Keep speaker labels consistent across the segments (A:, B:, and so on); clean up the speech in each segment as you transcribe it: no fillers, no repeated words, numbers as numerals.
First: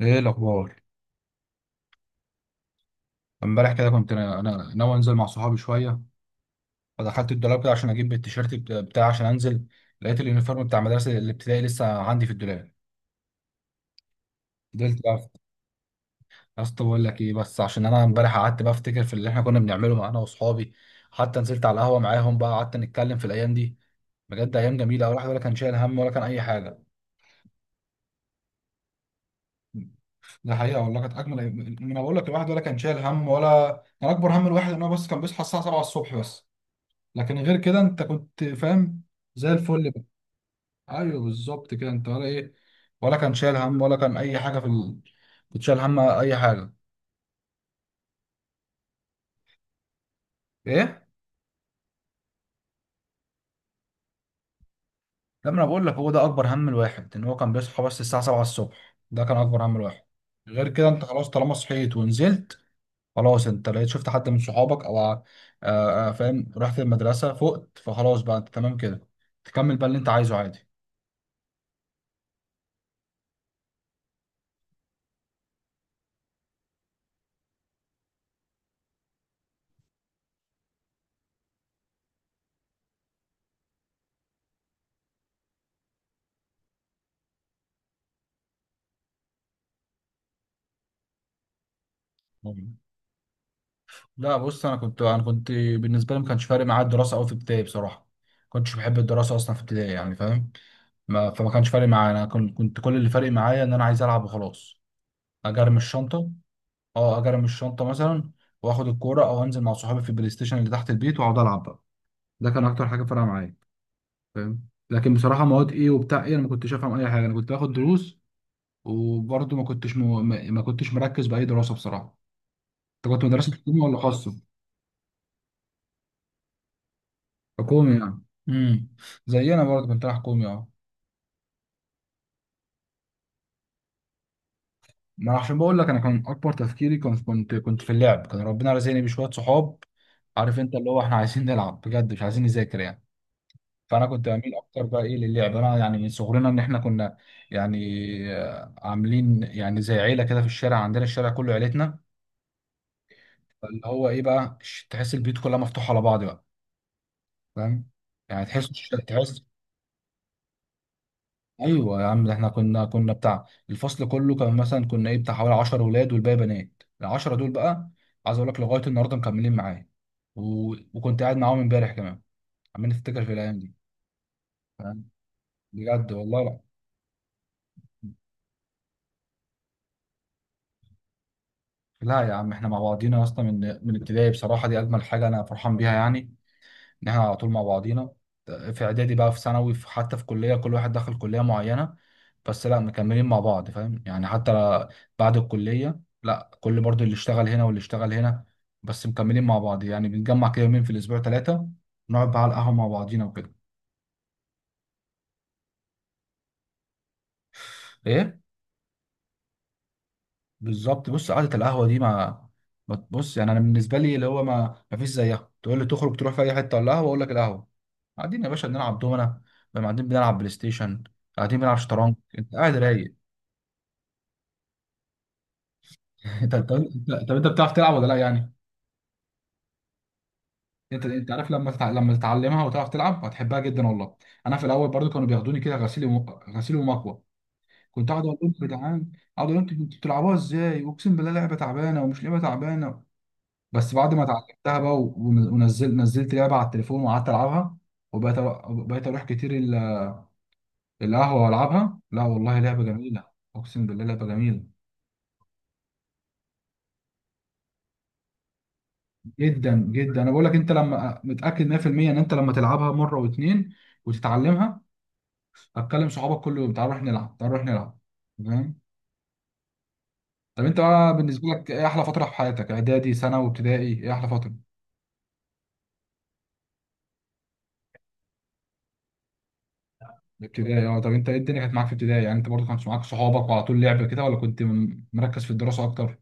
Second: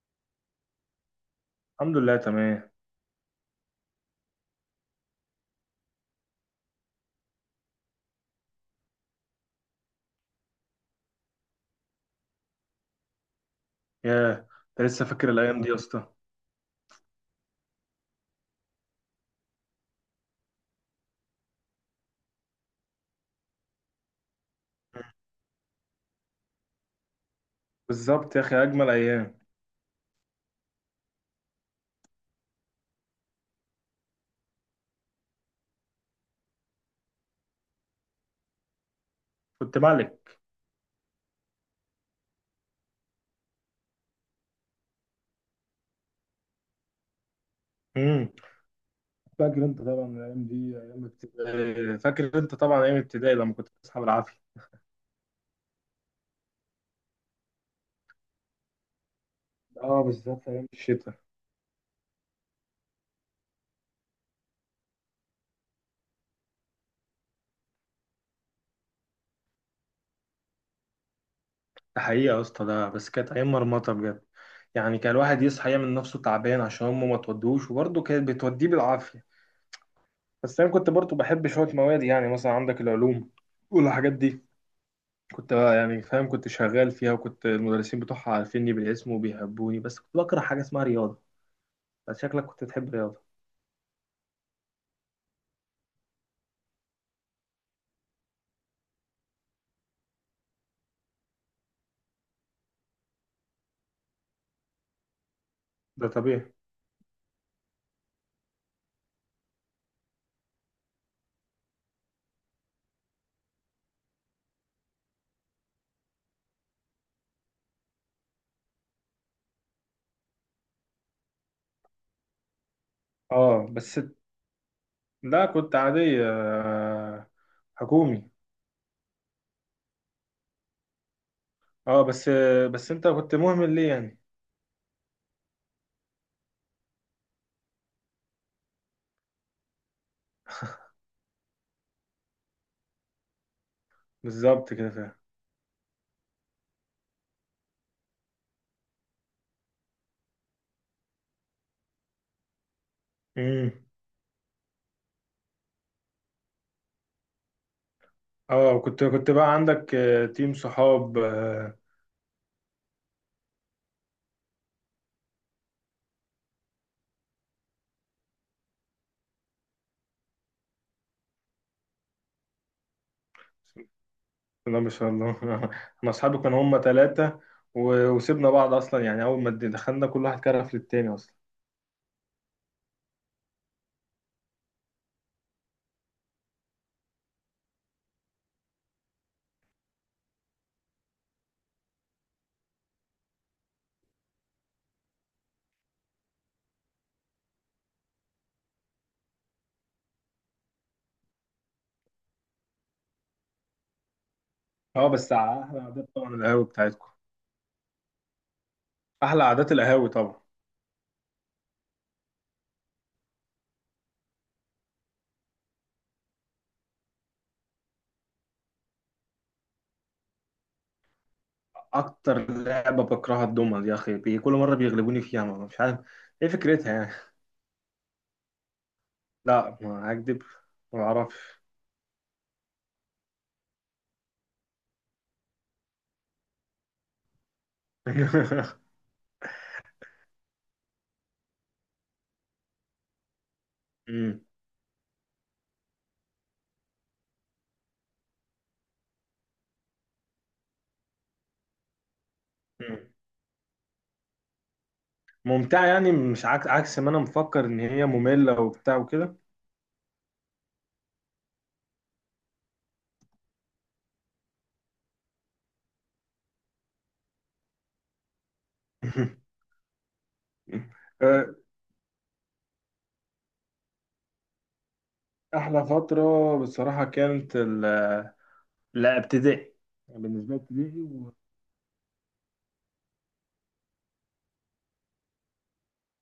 A: ايه الاخبار؟
B: الحمد لله، تمام.
A: امبارح كده كنت انا ناوي انزل مع صحابي شويه. فدخلت الدولاب كده عشان اجيب التيشيرت بتاعي عشان انزل. لقيت اليونيفورم بتاع مدرسه الابتدائي لسه عندي في الدولاب.
B: ياه! انت
A: فضلت
B: لسه
A: بقى
B: فاكر الايام دي يا اسطى؟
A: يا اسطى بقول لك ايه، بس عشان انا امبارح قعدت بقى افتكر في اللي احنا كنا بنعمله مع انا واصحابي. حتى نزلت على القهوه معاهم بقى قعدت نتكلم في الايام دي. بجد ايام جميله، الواحد ولا كان شايل هم ولا كان اي حاجه.
B: بالظبط يا اخي، اجمل ايام.
A: ده حقيقه والله كانت اجمل أيام. انا بقول لك الواحد ولا كان شايل هم، ولا كان اكبر هم الواحد ان هو بس كان بيصحى الساعه 7 الصبح بس. لكن غير كده انت كنت فاهم. زي
B: كنت
A: الفل بقى.
B: مالك.
A: ايوه بالظبط كده، انت ولا ايه؟ ولا كان شايل هم ولا كان اي حاجه في كنت شايل هم اي حاجه؟
B: امم فاكر انت طبعا الايام دي. ايام
A: ايه.
B: ابتدائي آه، فاكر انت طبعا ايام ابتدائي لما كنت بتصحى بالعافيه.
A: لما انا بقول لك هو ده اكبر هم الواحد، ان هو كان بيصحى بس الساعه 7 الصبح، ده كان اكبر هم
B: اه،
A: الواحد.
B: بالذات ايام
A: غير كده انت
B: الشتاء.
A: خلاص طالما صحيت ونزلت، خلاص انت لقيت شفت حد من صحابك، او فاهم رحت المدرسه فقت فخلاص بقى انت تمام كده. تكمل بقى اللي انت عايزه عادي.
B: ده حقيقه يا اسطى، ده بس كانت ايام مرمطه بجد. يعني كان الواحد يصحى يعمل نفسه تعبان عشان امه ما تودوش، وبرضه كانت بتوديه بالعافيه. بس انا كنت برضه بحب شويه مواد، يعني مثلا عندك العلوم والحاجات دي. كنت بقى يعني فاهم، كنت شغال فيها، وكنت المدرسين بتوعها عارفيني بالاسم وبيحبوني، بس كنت بكره حاجة اسمها رياضة. بس شكلك كنت بتحب رياضة.
A: لا بص، انا كنت بالنسبه لي ما كانش فارق معايا الدراسه قوي في ابتدائي. بصراحه ما كنتش بحب الدراسه اصلا في ابتدائي، يعني فاهم. ما فما كانش فارق معايا. انا كنت كل اللي فارق معايا ان انا عايز العب وخلاص. اجرم
B: ده
A: الشنطه.
B: طبيعي.
A: اه اجرم الشنطه مثلا. واخد الكوره او انزل مع صحابي في البلاي ستيشن اللي تحت البيت، واقعد العب بقى. ده كان اكتر حاجه فارقه معايا فاهم. لكن بصراحه مواد ايه وبتاع ايه، انا ما كنتش افهم اي حاجه. انا كنت باخد دروس وبرضه ما كنتش ما كنتش مركز باي دراسه بصراحه. انت كنت مدرسه
B: اه،
A: حكومه ولا
B: بس.
A: خاصه؟
B: لا، كنت عادية، آه،.
A: حكومي يعني.
B: حكومي.
A: امم. زينا برضه، كنت رايح حكومي اه.
B: اه، بس. بس انت كنت مهمل ليه يعني؟
A: ما أنا عشان بقول لك انا كان اكبر تفكيري كنت في اللعب. كان ربنا رزقني بشويه صحاب، عارف انت، اللي هو احنا عايزين نلعب بجد مش عايزين نذاكر يعني. فانا كنت بميل
B: بالظبط
A: اكتر
B: كده،
A: بقى
B: فاهم.
A: ايه للعب. انا يعني من صغرنا ان احنا كنا يعني عاملين يعني زي عيله كده في الشارع. عندنا الشارع كله عيلتنا.
B: امم.
A: اللي هو ايه بقى، تحس البيوت كلها مفتوحه على بعض بقى، فاهم؟ يعني تحس.
B: اه، كنت
A: تحس.
B: بقى عندك تيم صحاب.
A: ايوه يا عم. ده احنا كنا بتاع الفصل كله، كان مثلا كنا ايه بتاع حوالي 10 ولاد والباقي بنات. العشرة دول بقى عايز اقول لك لغايه النهارده مكملين معايا. وكنت قاعد معاهم امبارح كمان، عمال نفتكر في الايام دي.
B: بسم الله ما
A: فاهم؟
B: شاء الله انا
A: بجد
B: اصحابي
A: والله.
B: كانوا هم ثلاثة. وسيبنا بعض اصلا، يعني اول ما دخلنا كل واحد كرف للتاني اصلا.
A: لا لا يا عم، احنا مع بعضينا اصلا من ابتدائي بصراحه. دي اجمل حاجه انا فرحان بيها، يعني ان احنا على طول مع بعضينا. في اعدادي بقى، في ثانوي، في حتى في كليه، كل واحد دخل كليه معينه، بس لا مكملين مع بعض. فاهم يعني. حتى بعد الكليه، لا كل برضو اللي اشتغل هنا واللي اشتغل هنا، بس مكملين مع بعض. يعني بنتجمع كده يومين في الاسبوع، ثلاثه، نقعد بقى على القهوه مع بعضينا وكده.
B: اه، بس على احلى عادات طبعا القهوة بتاعتكم.
A: ايه.
B: احلى عادات القهاوي طبعا.
A: بالظبط. بص قعدة القهوة دي ما بص، يعني انا بالنسبة لي اللي هو ما فيش زيها. تقول لي تخرج تروح في اي حتة ولا قهوة؟ اقول لك القهوة. قاعدين يا باشا بنلعب دومنا بقى، قاعدين بنلعب بلاي ستيشن، قاعدين بنلعب شطرنج،
B: اكتر
A: انت قاعد
B: لعبه
A: رايق.
B: بكرهها الدومنه دي يا اخي، كل مره بيغلبوني فيها، ما مش عارف. ايه
A: انت طب
B: فكرتها
A: انت
B: يعني؟
A: طب انت بتعرف تلعب ولا لا يعني؟
B: لا، ما هكدب. ما
A: انت عارف
B: اعرفش.
A: لما لما تتعلمها وتعرف تلعب هتحبها جدا والله. انا في الاول برضو كانوا بياخدوني كده غسيل غسيل ومكوى. كنت اقعد اقول لهم يا جدعان، اقعد اقول لهم انتوا بتلعبوها ازاي، اقسم بالله لعبه تعبانه. ومش لعبه تعبانه بس بعد ما
B: أمم.
A: اتعلمتها بقى. ونزلت لعبه على التليفون وقعدت العبها. وبقيت بقيت اروح كتير القهوه والعبها. لا والله لعبه
B: أمم.
A: جميله. اقسم بالله لعبه جميله
B: ممتعه يعني، مش عكس ما انا مفكر ان هي ممله وبتاع وكده.
A: جدا جدا. انا بقول لك انت لما متاكد 100% ان انت لما تلعبها مره واتنين وتتعلمها هتكلم صحابك كل يوم تعال نروح نلعب، تعال نروح نلعب. تمام. طب انت بقى بالنسبه
B: أه،
A: لك ايه احلى فتره في حياتك، اعدادي، ثانوي، ابتدائي؟ ايه احلى فتره؟
B: احلى فتره بصراحه لا، ابتدائي. بالنسبه لي،
A: ابتدائي اه. طب
B: ابتدائي.
A: انت ايه الدنيا كانت معاك في ابتدائي يعني؟ انت برضو كانت معاك صحابك وعلى طول لعب كده ولا كنت مركز في الدراسه اكتر؟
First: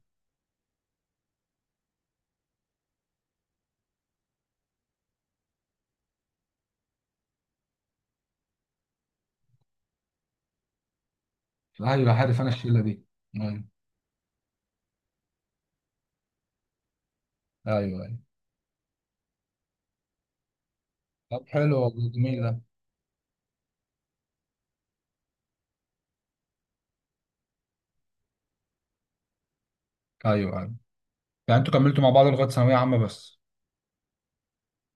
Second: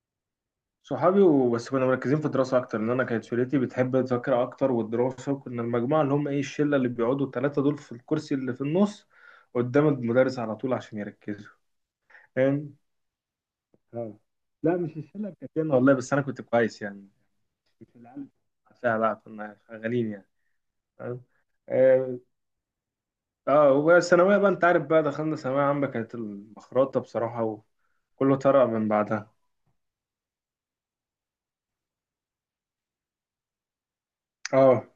B: صحابي وبس، كنا مركزين في الدراسة أكتر لأن أنا كانت شلتي بتحب المذاكرة أكتر والدراسة، وكنا المجموعة اللي هم إيه الشلة اللي بيقعدوا التلاتة دول في الكرسي اللي في النص قدام المدرس على طول عشان يركزوا.
A: ايوه عارف انا
B: فاهم؟
A: الشله دي. ايوه.
B: آه. لا، مش الشلة بتاعتنا والله، بس أنا كنت كويس يعني.
A: ايوه.
B: مش
A: ايوه
B: العيال بتاعتها بقى، كنا شغالين يعني. فاهم؟
A: طب حلو والله،
B: آه.
A: جميل ده.
B: آه، والثانوية بقى أنت عارف بقى، دخلنا ثانوية عامة، كانت المخرطة بصراحة، وكله طرق من بعدها.
A: ايوه ايوه. يعني انتوا كملتوا مع بعض لغايه ثانويه عامه بس؟
B: آه.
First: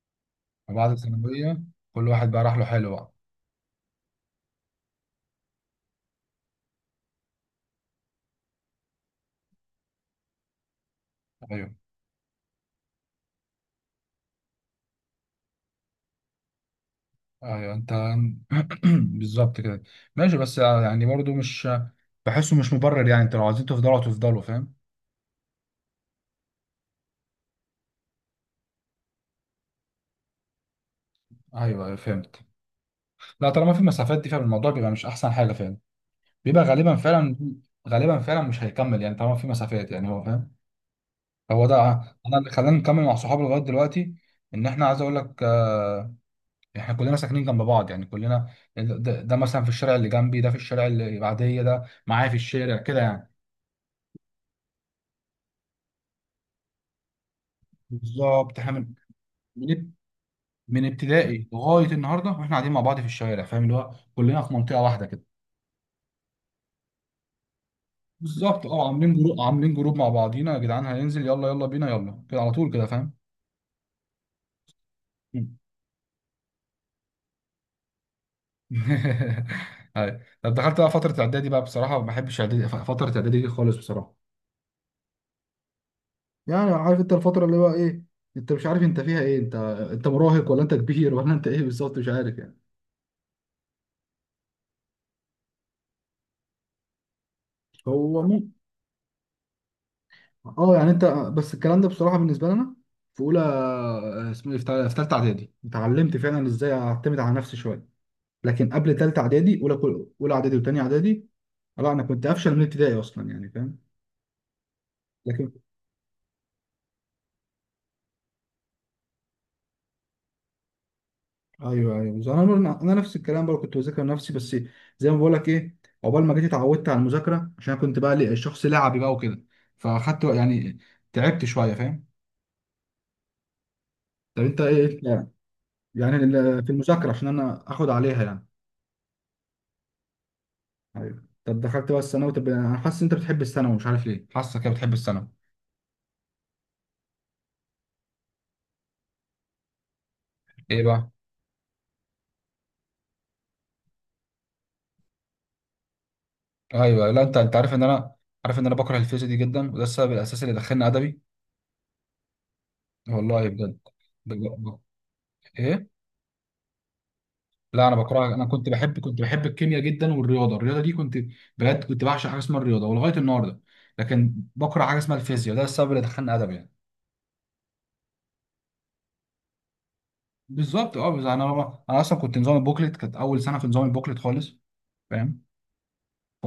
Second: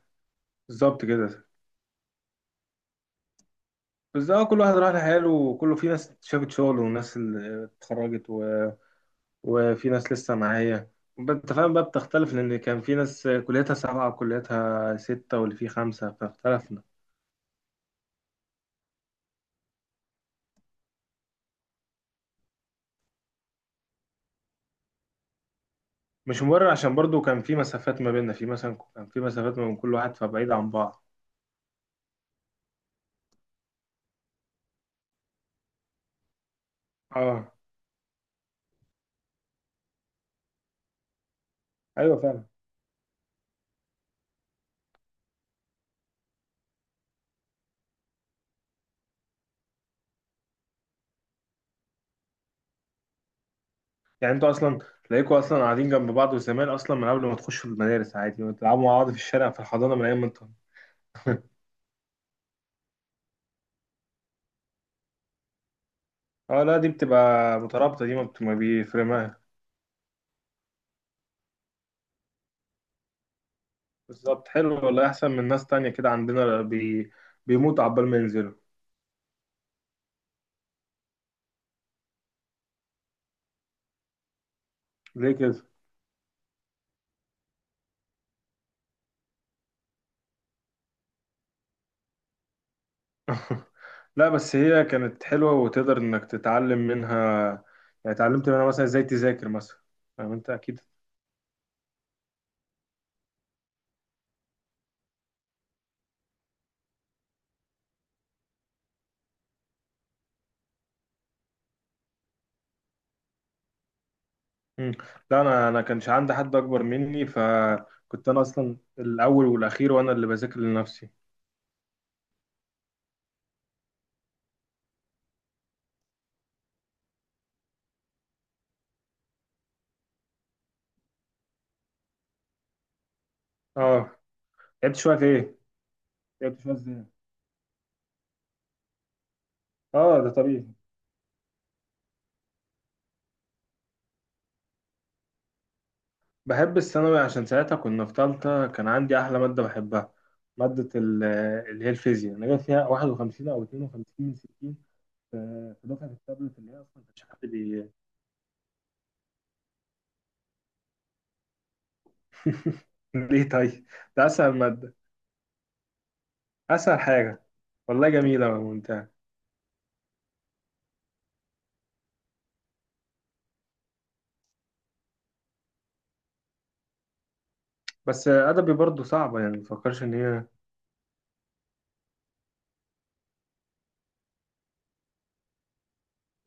A: وبعد
B: بالظبط كده.
A: الثانويه كل واحد بقى راح له، حلو بقى.
B: بس، اه، كل واحد راح لحاله، وكله في ناس شافت شغل وناس اللي اتخرجت، وفي ناس لسه معايا. انت فاهم
A: ايوه
B: بقى، بتختلف لان كان في ناس كليتها سبعة وكليتها ستة واللي فيه خمسة فاختلفنا.
A: ايوه انت. بالظبط كده. ماشي، بس يعني برضو مش بحسه مش مبرر يعني. انتوا لو عايزين تفضلوا تفضلوا، فاهم.
B: مش مبرر عشان برضو كان في مسافات ما بيننا، في مثلا كان في مسافات ما بين كل واحد، فبعيد عن بعض.
A: ايوه ايوه فهمت. لا طالما في مسافات دي، فالموضوع بيبقى مش احسن حاجه فعلا. بيبقى غالبا فعلا،
B: اه.
A: غالبا فعلا مش هيكمل يعني. طالما في مسافات يعني هو فاهم. هو ده.
B: ايوه،
A: انا
B: فعلا.
A: اللي خلاني نكمل مع صحابي لغايه دلوقتي ان احنا عايز اقول لك احنا كلنا ساكنين جنب بعض يعني كلنا. ده مثلا في الشارع اللي جنبي، ده في الشارع اللي بعديه، ده معايا في الشارع كده يعني.
B: يعني انتوا اصلا تلاقيكوا اصلا قاعدين جنب بعض، وزمان اصلا من قبل ما تخشوا المدارس عادي
A: بالظبط. احنا
B: وتلعبوا مع بعض في الشارع، في
A: من
B: الحضانة، من ايام ما انتوا.
A: من ابتدائي لغايه النهارده واحنا قاعدين مع بعض في الشارع. فاهم، اللي هو كلنا في منطقه واحده كده.
B: اه، لا، دي بتبقى مترابطة دي، ما
A: بالظبط اه.
B: بيفرق.
A: عاملين جروب مع بعضينا يا جدعان هننزل، يلا يلا بينا يلا كده على طول كده فاهم.
B: بالظبط، حلو والله، احسن من
A: مم.
B: ناس تانية كده عندنا بيموت عبال ما ينزلوا.
A: أيوة. طب دخلت بقى فتره اعدادي. بقى بصراحه ما بحبش اعدادي، فتره اعدادي دي خالص بصراحه.
B: ليه كده؟
A: يعني عارف انت الفترة اللي هو ايه. انت مش عارف انت فيها ايه، انت انت مراهق ولا انت كبير ولا انت ايه بالظبط، مش عارف يعني.
B: لا، بس هي كانت حلوة وتقدر انك تتعلم منها. يعني
A: هو
B: اتعلمت
A: ممكن.
B: منها مثلا ازاي تذاكر مثلا. فاهم انت
A: اه
B: اكيد.
A: يعني انت. بس الكلام ده بصراحة بالنسبة لنا في اولى، اسمه ايه، في في تالتة اعدادي اتعلمت فعلا ازاي اعتمد على نفسي شوية. لكن قبل تالتة اعدادي، اولى اولى اعدادي وتانية اعدادي، لا انا كنت افشل من ابتدائي اصلا يعني فاهم.
B: مم. لا،
A: لكن
B: انا كانش عندي حد اكبر مني، فكنت انا اصلا الاول والاخير، وانا اللي بذاكر لنفسي.
A: ايوه ايوه. بس انا انا أنا نفس الكلام برضه كنت بذاكر نفسي بس. زي ما بقول لك ايه، عقبال ما جيت اتعودت على المذاكره عشان أنا كنت بقى شخص لعبي بقى وكده. فاخدت يعني تعبت شويه فاهم.
B: اه.
A: طب انت
B: لعبت
A: ايه؟
B: شوية في
A: لا،
B: ايه؟
A: يعني
B: لعبت
A: في
B: شوية ازاي؟
A: المذاكره عشان انا اخد عليها يعني.
B: اه، ده طبيعي.
A: ايوه. طب دخلت بقى الثانوي. طب انا حاسس إن انت بتحب الثانوي، مش عارف ليه حاسك كده بتحب الثانوي.
B: بحب الثانوي عشان ساعتها كنا في تالتة، كان عندي أحلى مادة بحبها.
A: ايه
B: مادة
A: بقى؟
B: ال- اللي هي الفيزياء. أنا جايب فيها 51 أو 52 من 60. ف- في دفعة التابلت اللي هي أصلا
A: ايوه. لا
B: مش
A: انت
B: حد
A: انت عارف ان
B: بي.
A: انا عارف ان انا بكره الفيزياء دي جدا، وده السبب الاساسي اللي دخلني ادبي. والله
B: ليه
A: بجد.
B: طيب؟ ده أسهل
A: بجد.
B: مادة.
A: ايه؟
B: أسهل حاجة.
A: لا انا
B: والله
A: بكرهها. انا
B: جميلة
A: كنت بحب
B: وممتعة.
A: كنت بحب الكيمياء جدا، والرياضه. الرياضه دي كنت بجد كنت بعشق حاجه اسمها الرياضه ولغايه النهارده. لكن بكره حاجه اسمها الفيزياء، ده السبب اللي دخلني ادب يعني.
B: بس أدبي برضو صعبة يعني، مفكرش إن هي.
A: بالظبط اه. بس انا اصلا كنت نظام البوكلت. كانت اول سنه في نظام البوكلت خالص فاهم.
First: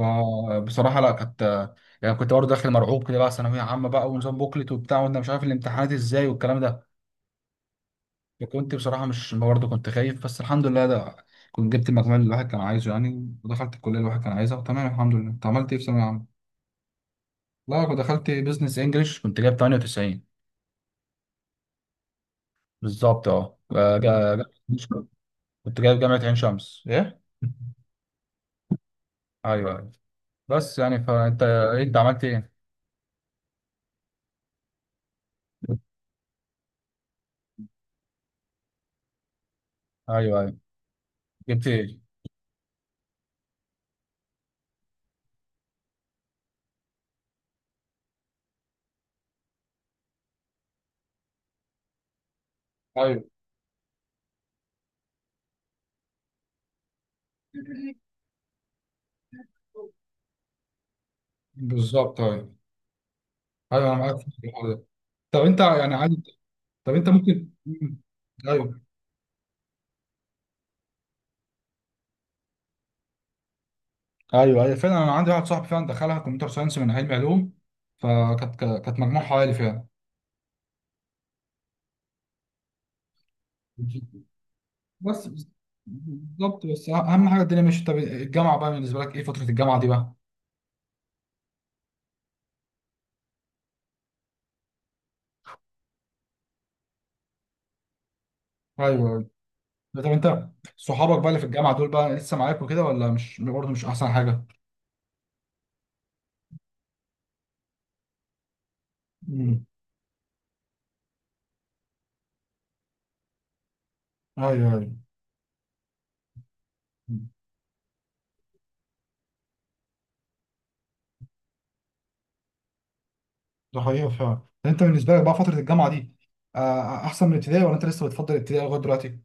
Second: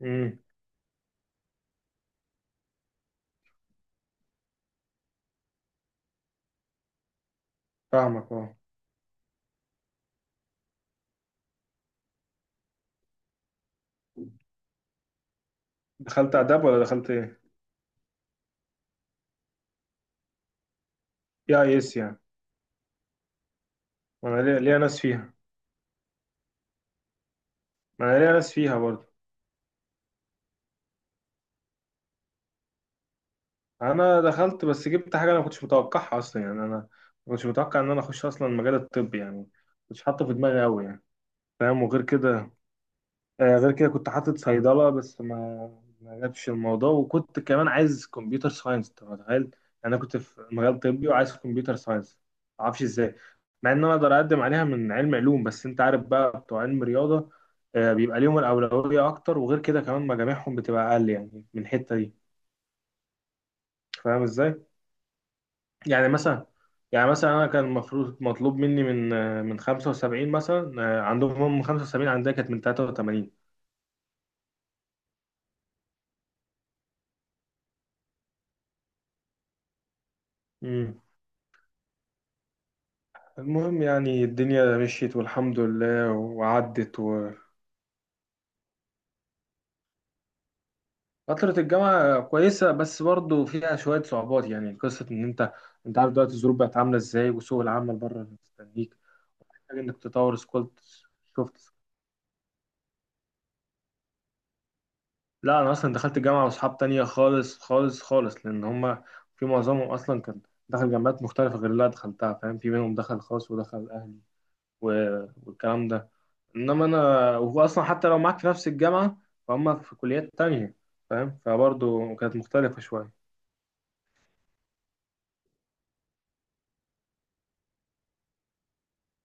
B: مم.
A: لا كانت يعني كنت برضه داخل مرعوب كده بقى، ثانويه عامه بقى ونظام بوكلت وبتاع وانا مش عارف الامتحانات ازاي والكلام ده.
B: فاهمك، أه.
A: فكنت بصراحه مش برضه كنت خايف، بس الحمد لله ده كنت جبت المجموع اللي الواحد كان عايزه يعني، ودخلت الكليه اللي الواحد كان عايزها، وتمام الحمد لله. انت عملت ايه في ثانويه
B: دخلت
A: عامه؟
B: آداب ولا دخلت إيه؟
A: لا أنا دخلت بزنس انجلش. كنت جايب 98.
B: يا يس يعني.
A: بالظبط اه.
B: ما أنا ليا ناس فيها.
A: كنت جايب جامعة عين شمس ايه.
B: ما أنا ليا ناس فيها برضو.
A: ايوه ايوه. بس يعني فانت انت عملت ايه؟
B: انا دخلت، بس جبت حاجه انا ما كنتش متوقعها اصلا، يعني انا ما كنتش متوقع ان انا اخش اصلا المجال الطبي يعني، ما كنتش حاطه في
A: ايوه ايوه.
B: دماغي قوي يعني.
A: جبت
B: فاهم؟
A: ايه؟
B: وغير كده، آه، غير كده كنت حاطط صيدله، بس ما جابش الموضوع، وكنت كمان عايز كمبيوتر ساينس. انت متخيل يعني؟ انا كنت في مجال طبي وعايز كمبيوتر ساينس، ما اعرفش ازاي.
A: ايوه.
B: مع ان انا اقدر اقدم عليها من علم علوم، بس انت عارف بقى بتوع علم رياضه، آه، بيبقى ليهم الاولويه اكتر، وغير كده كمان مجاميعهم بتبقى اقل يعني من الحته دي.
A: بالظبط. ايوه ايوه، انا معاك
B: فاهم
A: في
B: ازاي؟
A: الحوار ده. طب انت يعني
B: يعني
A: عادي.
B: مثلا.
A: طب انت
B: يعني مثلا انا
A: ممكن.
B: كان
A: مم.
B: المفروض مطلوب
A: ايوه
B: مني من 75 مثلا، عندهم هم 75 عندها كانت من 83.
A: ايوه. ايوه فعلا انا عندي واحد صاحبي فعلا دخلها كمبيوتر ساينس من علم علوم. فكانت مجموعها عالي فعلا.
B: امم المهم يعني الدنيا مشيت
A: بس
B: والحمد لله،
A: بالظبط. بس
B: وعدت
A: اهم
B: و
A: حاجه الدنيا ماشيه. طب الجامعه بقى، بالنسبه لك ايه فتره الجامعه دي بقى؟
B: فترة الجامعة كويسة بس برضه فيها شوية صعوبات، يعني قصة إن أنت عارف دلوقتي الظروف بقت عاملة إزاي، وسوق العمل بره مستنيك،
A: ايوه أيوة.
B: محتاج إنك
A: طب
B: تطور
A: انت
B: سكولت.
A: صحابك بقى اللي في الجامعه
B: سوفت.
A: دول بقى لسه معاك وكده ولا مش برضه مش احسن حاجه؟
B: لا، انا اصلا دخلت جامعه واصحاب تانية خالص خالص خالص لان هما في
A: امم.
B: معظمهم اصلا كان دخل جامعات مختلفه غير اللي انا دخلتها. فاهم؟ في منهم دخل خاص ودخل اهلي
A: ايوه ايوه.
B: والكلام ده، انما انا،
A: مم.
B: وهو اصلا حتى لو معاك في نفس الجامعه فهم في كليات تانية، فاهم، فبرضه كانت مختلفه شويه.
A: ده حقيقه فعلا. طب انت بالنسبه لك بقى فتره الجامعه دي احسن من الابتدائي ولا انت لسه بتفضل الابتدائي لغايه دلوقتي؟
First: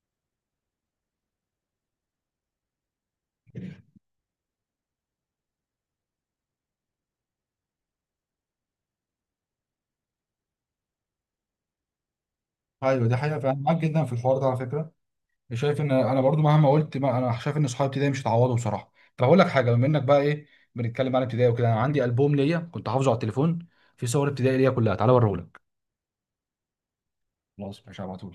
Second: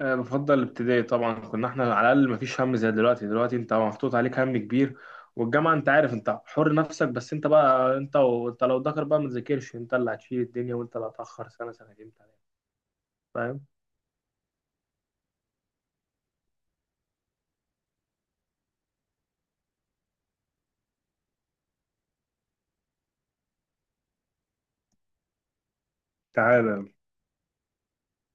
B: أه، بفضل الابتدائي طبعا، كنا احنا على الاقل مفيش هم زي دلوقتي. دلوقتي انت محطوط عليك هم كبير، والجامعه انت عارف انت حر نفسك، بس انت بقى انت، وانت لو ذاكر بقى، ما تذاكرش، انت اللي هتشيل الدنيا وانت اللي هتاخر سنه سنتين تلاتة.
A: ايوه دي حقيقه فعلا،
B: فاهم.
A: معاك جدا في الحوار ده على فكره. شايف ان انا برضو مهما قلت، ما انا شايف ان صحابي ابتدائي مش هيتعوضوا بصراحه. طب اقول لك حاجه، بما انك بقى ايه بنتكلم عن ابتدائي وكده، انا عندي البوم ليا كنت حافظه على التليفون في صور ابتدائي ليا كلها، تعالى اوريهولك.
B: تعالى
A: خلاص مش هبعته.